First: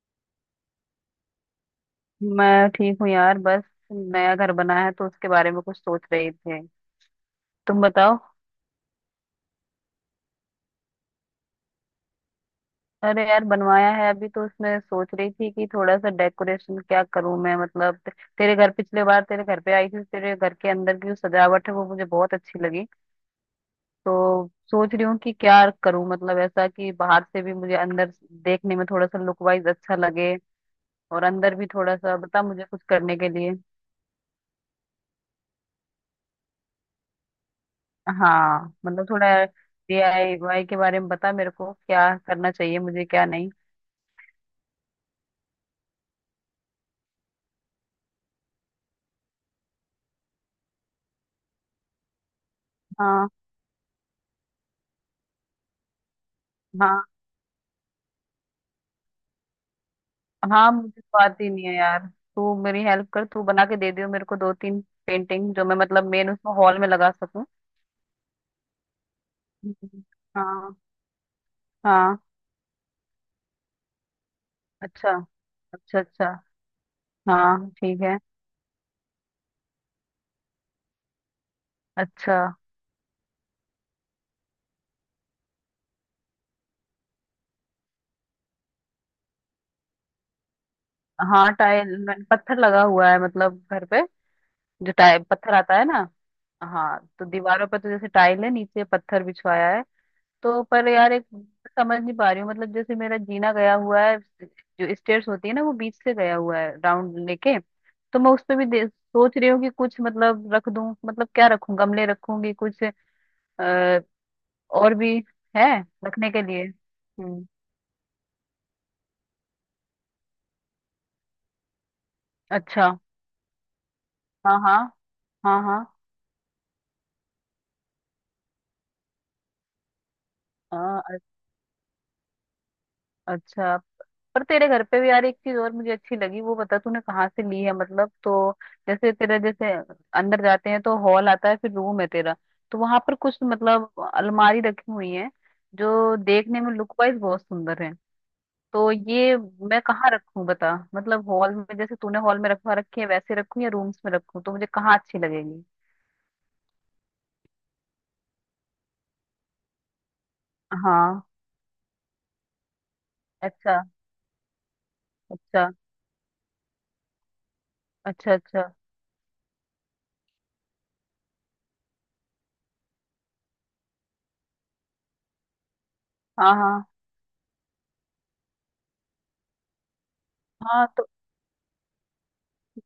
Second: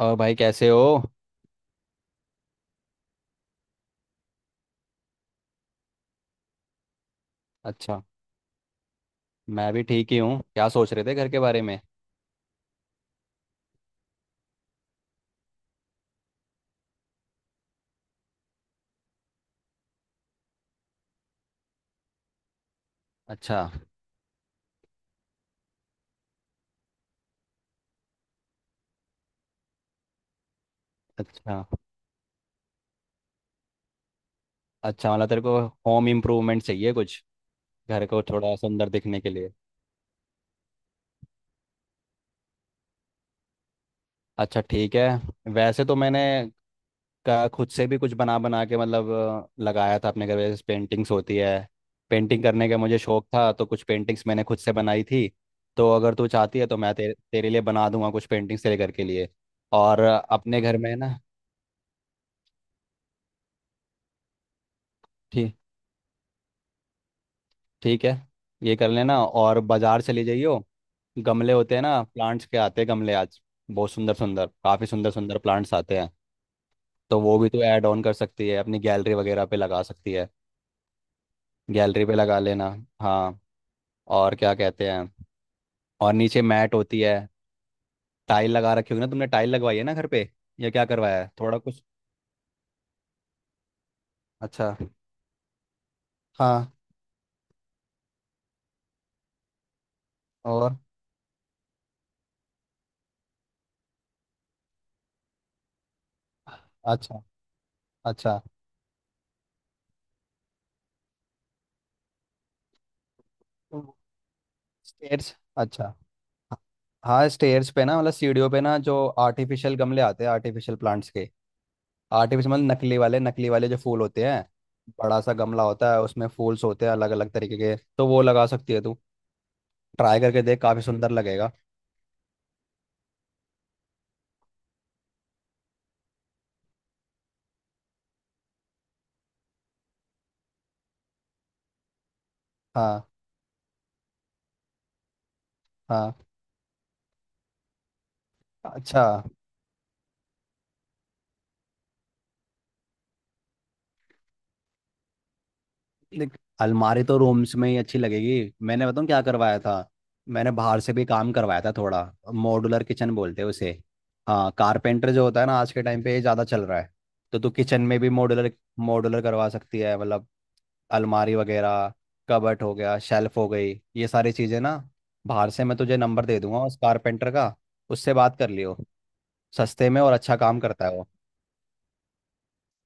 और भाई कैसे हो। मैं ठीक हूँ यार बस नया घर बना है तो उसके बारे में कुछ सोच रही थी। तुम अच्छा। बताओ। मैं भी ठीक ही हूँ। क्या सोच रहे थे घर के बारे में? अरे यार बनवाया है अभी तो उसमें सोच रही थी कि थोड़ा सा डेकोरेशन क्या करूं मैं मतलब तेरे घर पिछले बार तेरे घर पे आई थी तेरे घर के अंदर की जो सजावट है वो मुझे बहुत अच्छी लगी। अच्छा। तो सोच रही हूँ कि क्या करूं मतलब ऐसा कि बाहर से भी मुझे अंदर देखने में थोड़ा सा लुक वाइज अच्छा लगे और अच्छा। अंदर भी थोड़ा सा बता मुझे कुछ करने के लिए। अच्छा मतलब तेरे को होम इम्प्रूवमेंट चाहिए कुछ, घर को थोड़ा हाँ सुंदर मतलब दिखने थोड़ा के लिए। डीआईवाई के बारे में बता मेरे को क्या करना चाहिए मुझे क्या नहीं। अच्छा ठीक है। वैसे तो मैंने का खुद से भी कुछ बना बना के मतलब लगाया था अपने घर में, जैसे पेंटिंग्स होती है। पेंटिंग करने का मुझे शौक हाँ। था, तो कुछ पेंटिंग्स मैंने खुद से बनाई थी। तो अगर तू चाहती है तो मैं हाँ। तेरे तेरे लिए बना दूंगा कुछ पेंटिंग्स तेरे घर के लिए। और अपने हाँ घर में मुझे ना। तो आती नहीं है यार तू मेरी हेल्प कर तू बना के दे दियो मेरे को दो तीन ठीक पेंटिंग जो मैं मतलब मेन उसमें हॉल में लगा सकूं। ठीक है, ये कर लेना और बाजार हम्म। चले जाइयो। हाँ। गमले होते हैं ना, हाँ। प्लांट्स के आते हैं गमले आज। बहुत सुंदर सुंदर, काफ़ी सुंदर अच्छा सुंदर प्लांट्स आते अच्छा। हैं। अच्छा। तो वो भी तो हाँ ऐड ठीक ऑन कर है। सकती है, अपनी गैलरी वगैरह पे लगा सकती है। गैलरी पे अच्छा। लगा लेना। हाँ। और क्या कहते हैं, और नीचे मैट होती है। टाइल लगा रखी होगी ना, तुमने टाइल लगवाई है ना घर पे, या क्या करवाया है हाँ थोड़ा कुछ? टाइल मैंने पत्थर लगा हुआ है मतलब घर पे। अच्छा। जो टाइल पत्थर आता है ना। हाँ। हाँ तो दीवारों पे तो जैसे टाइल है नीचे पत्थर बिछवाया है। तो और पर यार एक समझ नहीं पा रही हूँ मतलब जैसे मेरा जीना गया हुआ है जो स्टेयर्स होती है ना वो बीच से गया हुआ है राउंड अच्छा, लेके। तो मैं अच्छा। उस पे भी सोच रही हूँ कि कुछ मतलब रख दूँ मतलब क्या रखूँ गमले रखूंगी कुछ आ, और भी स्टेयर्स। है अच्छा। रखने के लिए। हाँ हम्म। स्टेयर्स पे ना, मतलब सीढ़ियों पे ना, जो आर्टिफिशियल गमले आते हैं, आर्टिफिशियल प्लांट्स के। आर्टिफिशियल मतलब अच्छा। नकली वाले, नकली वाले जो फूल होते हैं। हाँ हाँ। बड़ा सा गमला हाँ। होता है, उसमें फूल्स होते हैं अलग अलग तरीके के, तो वो लगा सकती है तू। ट्राई करके देख, काफी हाँ सुंदर अ- लगेगा। अच्छा। पर तेरे घर पे भी यार एक चीज और मुझे अच्छी लगी वो बता तूने कहाँ से ली है मतलब तो जैसे तेरा जैसे अंदर जाते हैं तो हॉल आता है फिर रूम है तेरा तो वहां हाँ, पर कुछ मतलब अलमारी रखी हुई है जो हाँ। देखने में लुक वाइज बहुत सुंदर है। तो अच्छा, ये मैं कहाँ रखूं बता मतलब हॉल में जैसे तूने हॉल में रखवा रखी है वैसे रखूं या रूम्स में रखूं तो मुझे कहाँ अच्छी लगेगी। देख अलमारी तो रूम्स में ही अच्छी लगेगी। मैंने बताऊँ क्या करवाया था? मैंने बाहर से भी हाँ। काम करवाया था थोड़ा। मॉड्यूलर किचन बोलते हैं उसे। अच्छा हाँ, कारपेंटर जो होता है ना, अच्छा। आज के टाइम पे ये ज़्यादा चल रहा है। तो तू किचन में भी अच्छा। मॉड्यूलर अच्छा। मॉड्यूलर करवा सकती है, मतलब अलमारी वगैरह, कबट हो गया, शेल्फ हो गई, ये सारी चीज़ें ना बाहर से। मैं तुझे नंबर दे हाँ दूंगा उस हाँ। कारपेंटर का, उससे बात कर लियो। सस्ते में और अच्छा काम करता हाँ है तो वो।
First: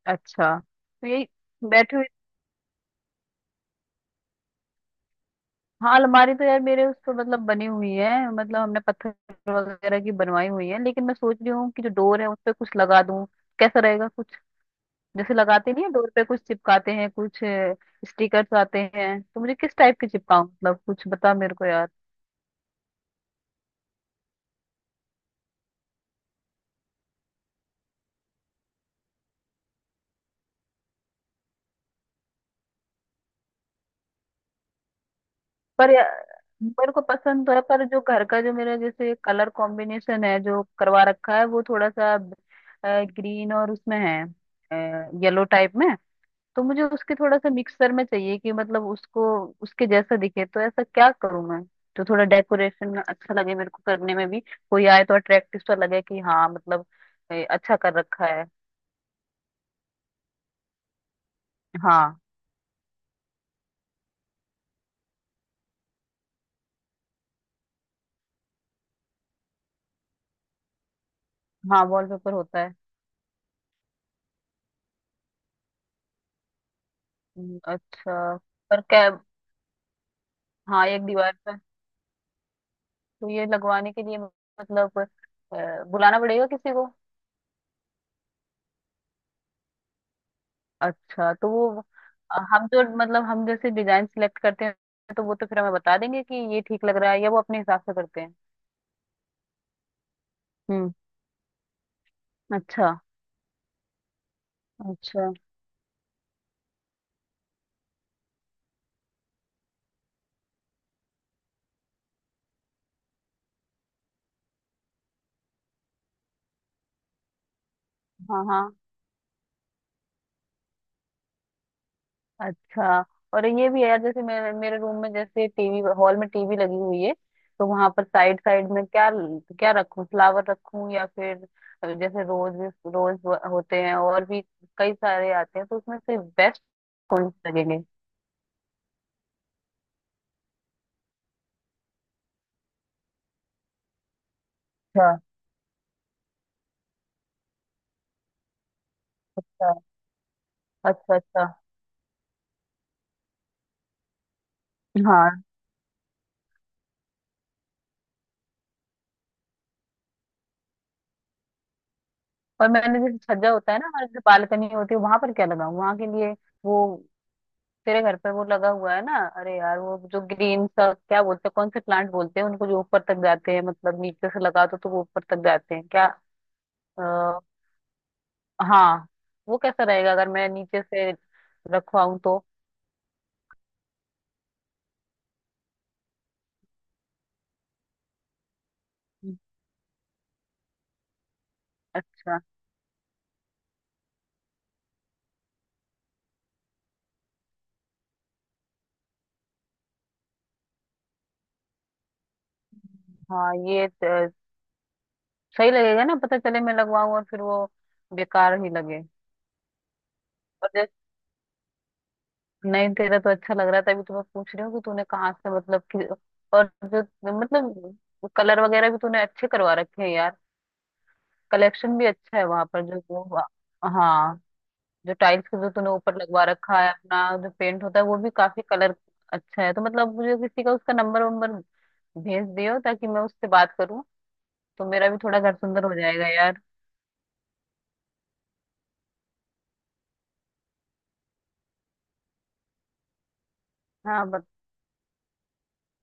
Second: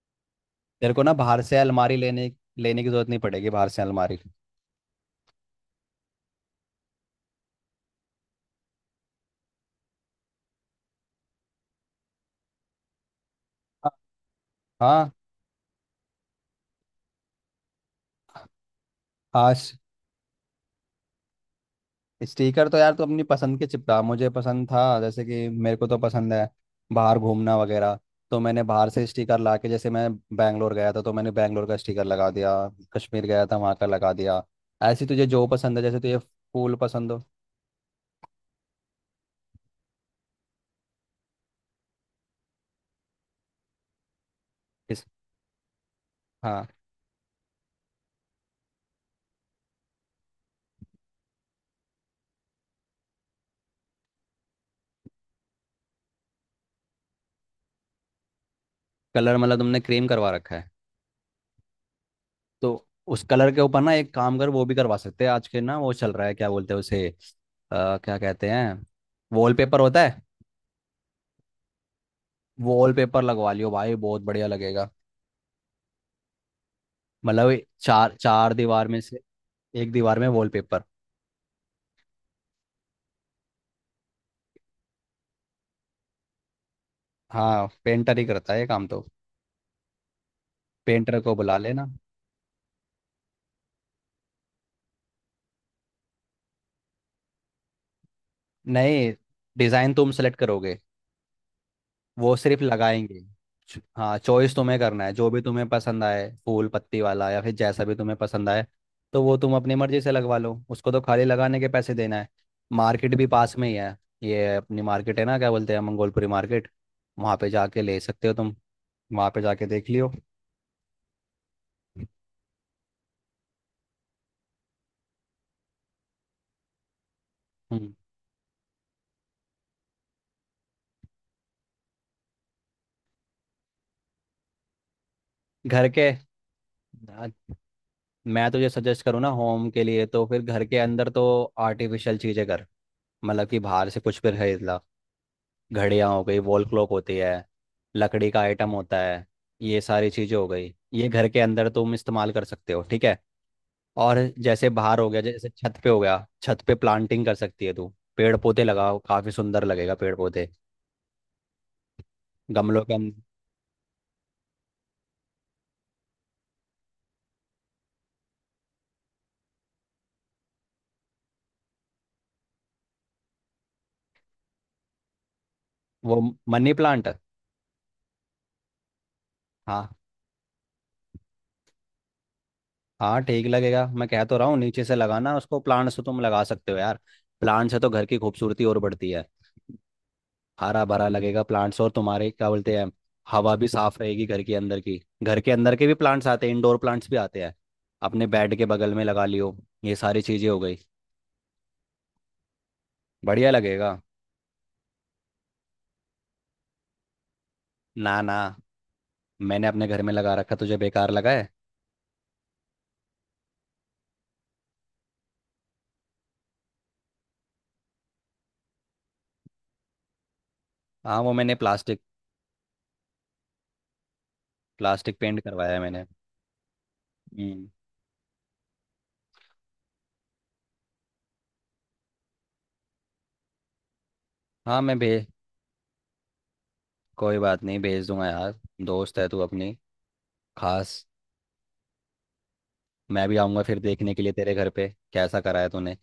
अच्छा तेरे को तो ना यही बाहर से अलमारी बैठे हुए। लेने लेने की जरूरत नहीं पड़ेगी, बाहर से अलमारी। हाँ अलमारी तो यार मेरे उस पर मतलब बनी हुई है मतलब हमने पत्थर वगैरह की बनवाई हुई है लेकिन मैं सोच रही हूँ कि जो डोर है उस पे कुछ लगा दूँ कैसा रहेगा कुछ हाँ। जैसे लगाते नहीं है डोर पे कुछ चिपकाते हैं कुछ स्टिकर्स आते हैं तो मुझे आज किस टाइप के चिपकाऊं मतलब कुछ बता मेरे को यार। स्टिकर तो यार तू अपनी पसंद के चिपका। मुझे पसंद था, जैसे कि मेरे को तो पसंद है बाहर घूमना वगैरह, तो मैंने बाहर से स्टिकर ला के, जैसे मैं बैंगलोर गया था तो मैंने बैंगलोर का स्टिकर लगा दिया, कश्मीर गया था वहाँ का लगा दिया। ऐसे तुझे जो पसंद है, पर जैसे या, तुझे फूल मेरे को पसंद हो। पसंद तो है पर जो घर का जो मेरा जैसे कलर कॉम्बिनेशन है जो करवा रखा है वो थोड़ा सा ग्रीन और उसमें है किस? येलो टाइप में। तो हाँ। मुझे उसके थोड़ा सा मिक्सर में चाहिए कि मतलब उसको उसके जैसा दिखे तो ऐसा क्या करूं मैं जो थोड़ा डेकोरेशन अच्छा लगे मेरे को करने में भी कोई आए तो अट्रैक्टिव सा लगे कि हाँ मतलब अच्छा कर रखा है। कलर मतलब तुमने क्रीम करवा रखा है। हाँ। तो उस कलर के ऊपर ना एक काम कर, वो भी करवा सकते हैं आज के, ना वो चल रहा है, क्या बोलते हैं उसे क्या कहते हैं, वॉलपेपर होता है। हाँ वॉलपेपर होता है। वॉलपेपर लगवा लियो भाई, बहुत बढ़िया लगेगा। मतलब ये चार अच्छा। चार पर दीवार में क्या। से एक दीवार में वॉलपेपर। हाँ एक दीवार पे। तो ये लगवाने के लिए मतलब बुलाना पड़ेगा किसी को। हाँ, पेंटर ही करता है ये काम तो। पेंटर अच्छा को तो बुला वो लेना। हम जो मतलब हम जैसे डिजाइन सिलेक्ट करते हैं तो वो तो फिर हमें बता देंगे कि ये ठीक लग रहा है या वो अपने हिसाब से करते नहीं, डिजाइन तुम सेलेक्ट करोगे, हैं। वो सिर्फ अच्छा। लगाएंगे। हाँ चॉइस तुम्हें करना है, जो अच्छा। भी तुम्हें पसंद आए, फूल पत्ती वाला या फिर जैसा भी तुम्हें पसंद आए। तो वो तुम अपनी मर्जी से लगवा लो, उसको तो खाली लगाने के पैसे देना है। मार्केट भी पास में ही है। ये अपनी मार्केट है ना, क्या बोलते हैं, मंगोलपुरी मार्केट। वहाँ पे जाके ले सकते हो हाँ तुम, हाँ। वहाँ पे जाके देख लियो। अच्छा। और ये भी है यार जैसे मेरे मेरे रूम में जैसे टीवी हॉल में टीवी लगी हुई है तो वहां हम्म। पर साइड साइड में क्या क्या रखूं फ्लावर रखूं या फिर जैसे रोज रोज होते हैं और भी कई सारे आते हैं तो घर उसमें के, से बेस्ट कौन से लगेंगे। मैं तुझे सजेस्ट करूँ ना होम के लिए, तो फिर घर के अंदर तो आर्टिफिशियल चीज़ें कर। मतलब कि बाहर से कुछ भी खरीद ला। अच्छा घड़ियाँ हो गई, वॉल क्लॉक होती है, लकड़ी का आइटम होता है, अच्छा। ये सारी चीज़ें हो गई, ये अच्छा घर के अच्छा। अंदर तुम इस्तेमाल कर सकते हो ठीक है। और जैसे बाहर हो गया, हाँ। जैसे छत पे हो गया, छत पे प्लांटिंग कर सकती है तू। पेड़ पौधे लगाओ, काफ़ी सुंदर लगेगा, पेड़ पौधे और गमलों के मैंने जैसे अंदर। छज्जा होता है ना हमारे जो बालकनी होती है वहां पर क्या लगाऊं वहां के लिए वो तेरे घर पे वो लगा हुआ है ना अरे यार वो जो ग्रीन सा क्या बोलते हैं कौन से प्लांट बोलते हैं उनको जो ऊपर तक जाते हैं मतलब नीचे से लगा दो तो वो ऊपर तक जाते हैं क्या वो मनी प्लांट। आ, हाँ वो कैसा हाँ रहेगा अगर मैं नीचे से रखवाऊं तो। हाँ ठीक लगेगा, मैं कह तो रहा हूँ नीचे से लगाना उसको। प्लांट से तुम लगा सकते हो यार, प्लांट से तो घर की खूबसूरती और बढ़ती है। हरा भरा लगेगा प्लांट्स, और तुम्हारे अच्छा। क्या बोलते हैं, हवा भी साफ रहेगी घर के अंदर की। घर के अंदर के भी प्लांट्स आते हैं, इंडोर प्लांट्स भी आते हैं, अपने बेड के बगल में लगा लियो। ये सारी चीजें हो गई, बढ़िया हाँ ये लगेगा। त- सही लगेगा ना पता चले मैं लगवाऊं और फिर वो ना ना, बेकार ही लगे मैंने अपने घर में लगा रखा, और तुझे जैसे बेकार लगा है? नहीं तेरा तो अच्छा लग रहा था अभी तो मैं पूछ रही हूँ कि तूने कहाँ से मतलब कि और जो मतलब कलर वगैरह भी तूने अच्छे करवा रखे हैं यार हाँ वो मैंने कलेक्शन प्लास्टिक, भी अच्छा है वहां पर जो वो। हाँ जो प्लास्टिक पेंट टाइल्स का जो करवाया है तूने मैंने। ऊपर लगवा रखा है अपना जो हम्म। पेंट होता है वो भी काफी कलर अच्छा है तो मतलब मुझे किसी का उसका नंबर वंबर भेज दियो ताकि मैं उससे बात करूँ हाँ तो मैं मेरा भी भेज, थोड़ा घर सुंदर हो जाएगा यार। कोई बात नहीं भेज दूंगा यार। दोस्त है तू अपनी खास। मैं भी आऊंगा फिर देखने के हाँ लिए बत तेरे घर पे, कैसा कराया तूने।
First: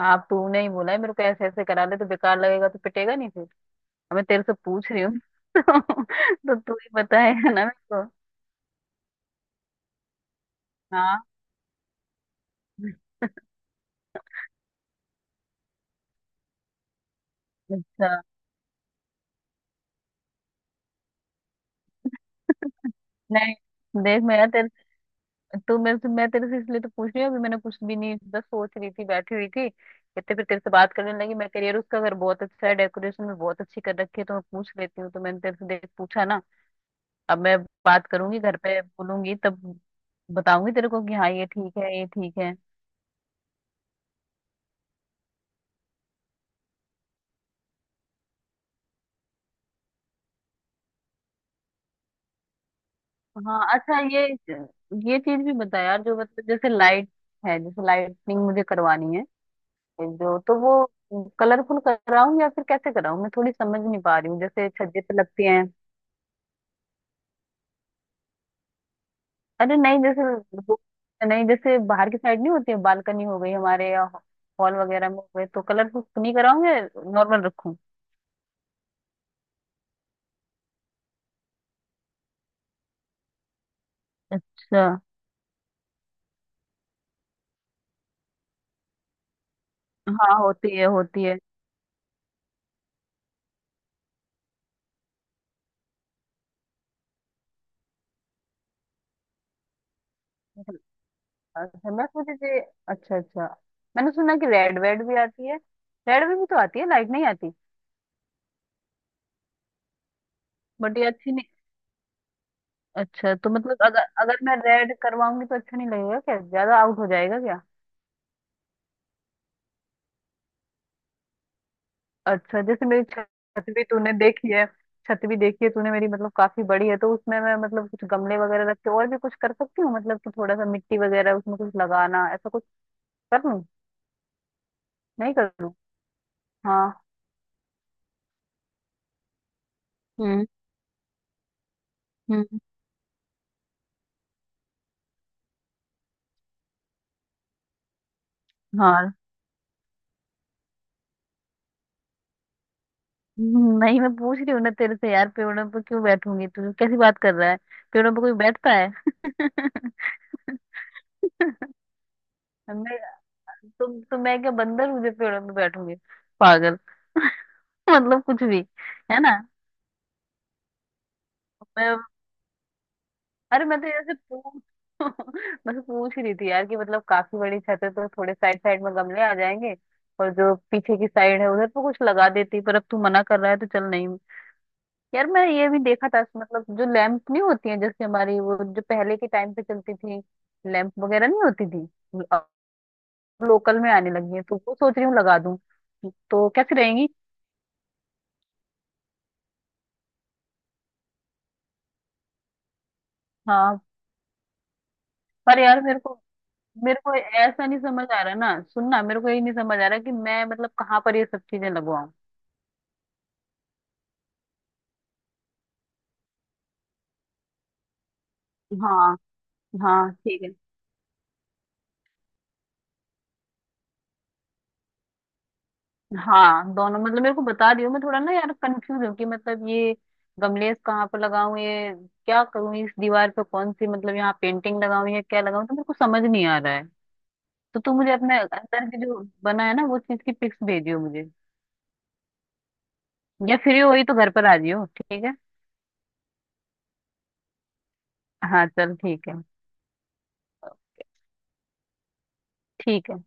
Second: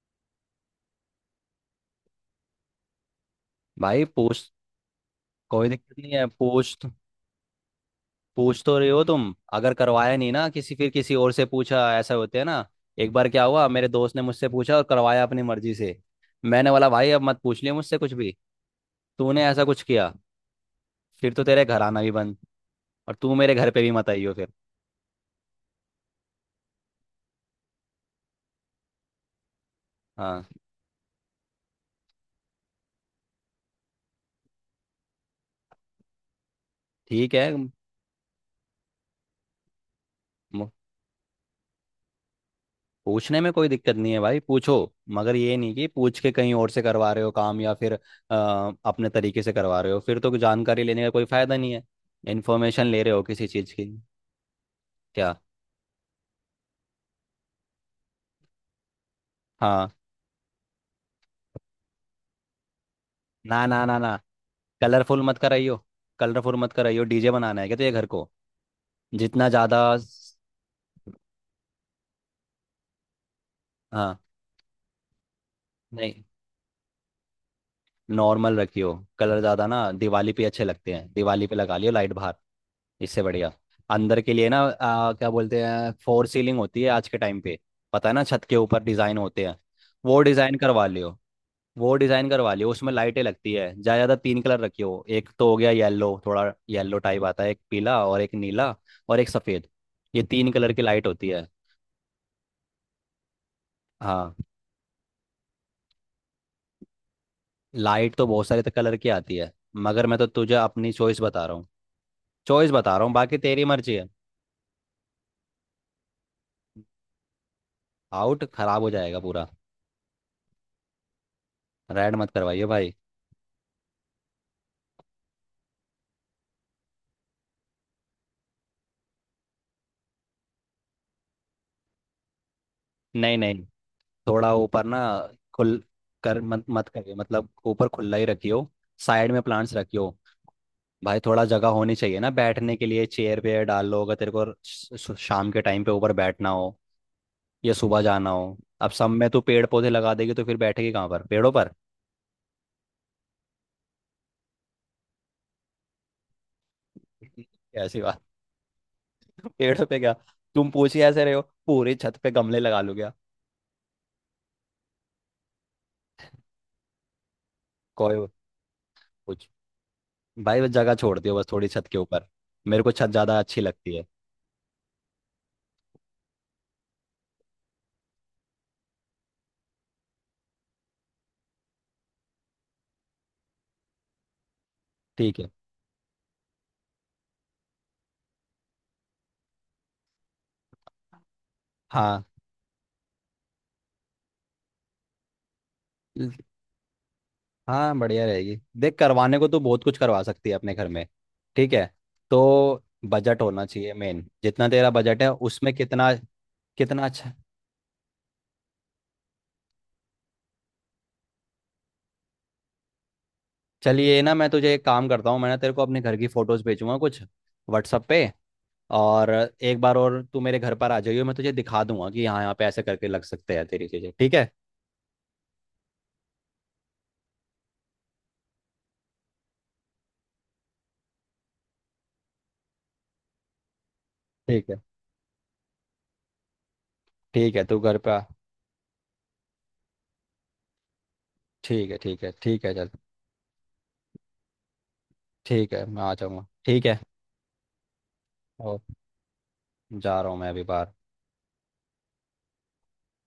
आप तूने ही बोला है मेरे को ऐसे ऐसे करा ले तो बेकार लगेगा तो पिटेगा नहीं फिर। भाई अब मैं तेरे पूछ, से पूछ रही हूँ कोई तो दिक्कत नहीं है। तो तू ही बताएगा ना मेरे को। पूछ तो रहे हो तुम, अगर करवाया नहीं ना किसी, फिर किसी हाँ। और से पूछा, ऐसा होते है ना। एक बार क्या हुआ, मेरे दोस्त ने मुझसे पूछा और करवाया अपनी मर्जी से। मैंने बोला भाई अब मत पूछ लियो मुझसे अच्छा। कुछ भी। तूने ऐसा कुछ किया, फिर तो तेरे घर आना भी बंद, और तू मेरे नहीं घर पे भी मत देख आइयो मैं यार फिर। तो मैं तेरे से इसलिए तो पूछ रही हूँ अभी मैंने कुछ भी नहीं बस सोच रही थी बैठी हुई थी इतने हाँ फिर तेरे से बात करने लगी मैं करियर उसका अगर बहुत अच्छा है डेकोरेशन में बहुत अच्छी कर रखी है तो मैं पूछ लेती हूँ तो मैंने तेरे से देख पूछा ना। ठीक अब है, मैं बात करूंगी घर पे बोलूंगी तब बताऊंगी तेरे को कि हाँ ये ठीक है ये ठीक है। पूछने में कोई दिक्कत नहीं है भाई, पूछो। मगर ये नहीं कि पूछ के कहीं और से करवा रहे हो काम, या फिर अपने तरीके से करवा रहे हो, फिर तो जानकारी लेने का कोई फायदा नहीं है। इन्फॉर्मेशन ले रहे हो किसी हाँ चीज़ की। अच्छा ये क्या? चीज भी बता यार जो मतलब जैसे लाइट है जैसे लाइटिंग मुझे करवानी है हाँ। जो तो वो कलरफुल कराऊं या फिर कैसे कराऊं मैं थोड़ी ना समझ ना ना नहीं ना पा रही हूँ जैसे छज्जे पे कलरफुल मत लगती है। कराइयो। कलरफुल मत कराइयो, डीजे बनाना है क्या तो ये घर को, जितना अरे ज़्यादा नहीं जैसे वो- नहीं जैसे बाहर की साइड नहीं होती है बालकनी हो गई हमारे या हाँ। हॉल वगैरह में हो गए तो कलरफुल नहीं, नहीं कराऊंगे नॉर्मल रखूं। नॉर्मल रखियो। कलर ज़्यादा ना दिवाली पे अच्छे लगते हैं, दिवाली पे लगा लियो लाइट बाहर। इससे बढ़िया अंदर के लिए ना अच्छा। क्या बोलते हैं, फोर सीलिंग होती है आज के टाइम पे, पता है ना, छत के ऊपर डिजाइन होते हैं। वो हाँ डिजाइन होती करवा है लियो, होती है। वो डिजाइन करवा लियो, उसमें लाइटें लगती है। ज्यादा ज्यादा तीन कलर रखियो। एक तो हो गया येलो, थोड़ा येलो टाइप आता है, एक पीला और एक नीला, और एक सफेद। ये तीन कलर की लाइट होती है। अच्छा मैं सोची थी। अच्छा अच्छा। मैंने हाँ, सुना कि रेड वेड भी आती है रेड में भी तो आती है लाइट नहीं आती। लाइट तो बहुत सारे तो कलर की आती है, मगर मैं तो तुझे अपनी बट ये चॉइस अच्छी बता नहीं। रहा हूँ। चॉइस बता रहा हूँ, अच्छा बाकी तो तेरी मतलब मर्जी अगर है। अगर मैं रेड करवाऊंगी तो अच्छा नहीं लगेगा क्या ज्यादा आउट हो जाएगा क्या। आउट खराब हो जाएगा पूरा, रेड मत अच्छा करवाइए जैसे भाई। मेरी छत भी तूने देखी है छत भी देखी है तूने मेरी मतलब काफी बड़ी है तो उसमें मैं मतलब कुछ गमले वगैरह रख के और भी कुछ कर सकती हूँ मतलब कि थोड़ा सा मिट्टी वगैरह उसमें कुछ लगाना ऐसा कुछ नहीं कर लूँ। नहीं थोड़ा ऊपर ना नहीं कर लूँ। खुल कर मत मत हाँ। करिए, मतलब ऊपर खुला ही रखियो। साइड में प्लांट्स रखियो। हम्म। भाई थोड़ा जगह होनी चाहिए ना हम्म। बैठने के लिए, चेयर पे डाल लो, अगर तेरे को शाम के टाइम पे ऊपर बैठना हो या सुबह जाना हो। अब सब हाँ। में तू पेड़ पौधे लगा देगी तो फिर बैठेगी कहाँ पर, पेड़ों पर? नहीं मैं पूछ रही हूँ ना तेरे से यार पेड़ों पर क्यों बैठूंगी तू कैसी बात कर रहा है ऐसी पेड़ों पर बात, कोई बैठता है। पेड़ों पे क्या, तुम पूछिए ऐसे रहे हो, पूरी छत पे गमले लगा लो मैं क्या? तुम तो मैं क्या बंदर हूँ जो पेड़ों पे बैठूंगी पागल कोई मतलब कुछ भी है ना। कुछ, भाई बस जगह छोड़ दियो बस थोड़ी छत के ऊपर। मेरे को छत ज्यादा अच्छी अरे मैं तो लगती है। जैसे पूछ बस पूछ ही रही थी यार कि मतलब काफी बड़ी छत है तो थोड़े साइड साइड में गमले आ जाएंगे और जो पीछे की साइड है उधर तो कुछ लगा देती पर अब तू मना कर रहा है तो चल नहीं। यार ठीक मैं है। ये भी देखा था मतलब जो लैंप नहीं होती है जैसे हमारी वो जो पहले के टाइम पे चलती थी लैंप वगैरह नहीं होती थी हाँ अब लोकल में आने लगी है तो वो सोच रही हूँ लगा दूं तो कैसी रहेंगी। हाँ बढ़िया रहेगी, देख करवाने को तो बहुत कुछ करवा सकती है अपने घर में। ठीक है, तो बजट होना हाँ चाहिए मेन, जितना तेरा बजट है पर उसमें यार मेरे कितना, को मेरे कितना को अच्छा। ऐसा नहीं समझ आ रहा ना सुनना मेरे को ये नहीं समझ आ रहा कि मैं मतलब कहाँ पर ये सब चीजें लगवाऊं। चलिए ना, मैं तुझे एक काम करता हूँ, मैं ना तेरे को अपने घर की फोटोज भेजूंगा कुछ व्हाट्सअप पे। हाँ। और एक बार हाँ और तू ठीक है। मेरे घर पर आ जाइयो, मैं तुझे दिखा दूंगा कि यहाँ यहाँ पे ऐसे करके लग सकते हैं तेरी चीज़ें, ठीक है। हाँ दोनों मतलब मेरे को बता दियो मैं थोड़ा ना यार कंफ्यूज हूँ कि मतलब ये गमलेस कहाँ पर लगाऊं ये क्या करूँ इस दीवार पे कौन सी मतलब यहाँ ठीक है, पेंटिंग लगाऊं या क्या लगाऊं तो मेरे को समझ नहीं आ रहा है। ठीक है, तू तो तू घर पे मुझे आ। अपने अंदर की जो बना है ना वो चीज की पिक्स भेजियो मुझे ठीक है, ठीक है, ठीक है चल। या फ्री हो ही तो घर पर आ जियो ठीक है। ठीक है, मैं आ जाऊँगा, ठीक है। हाँ ओ, चल ठीक है। जा रहा हूँ मैं अभी बाहर। ठीक है।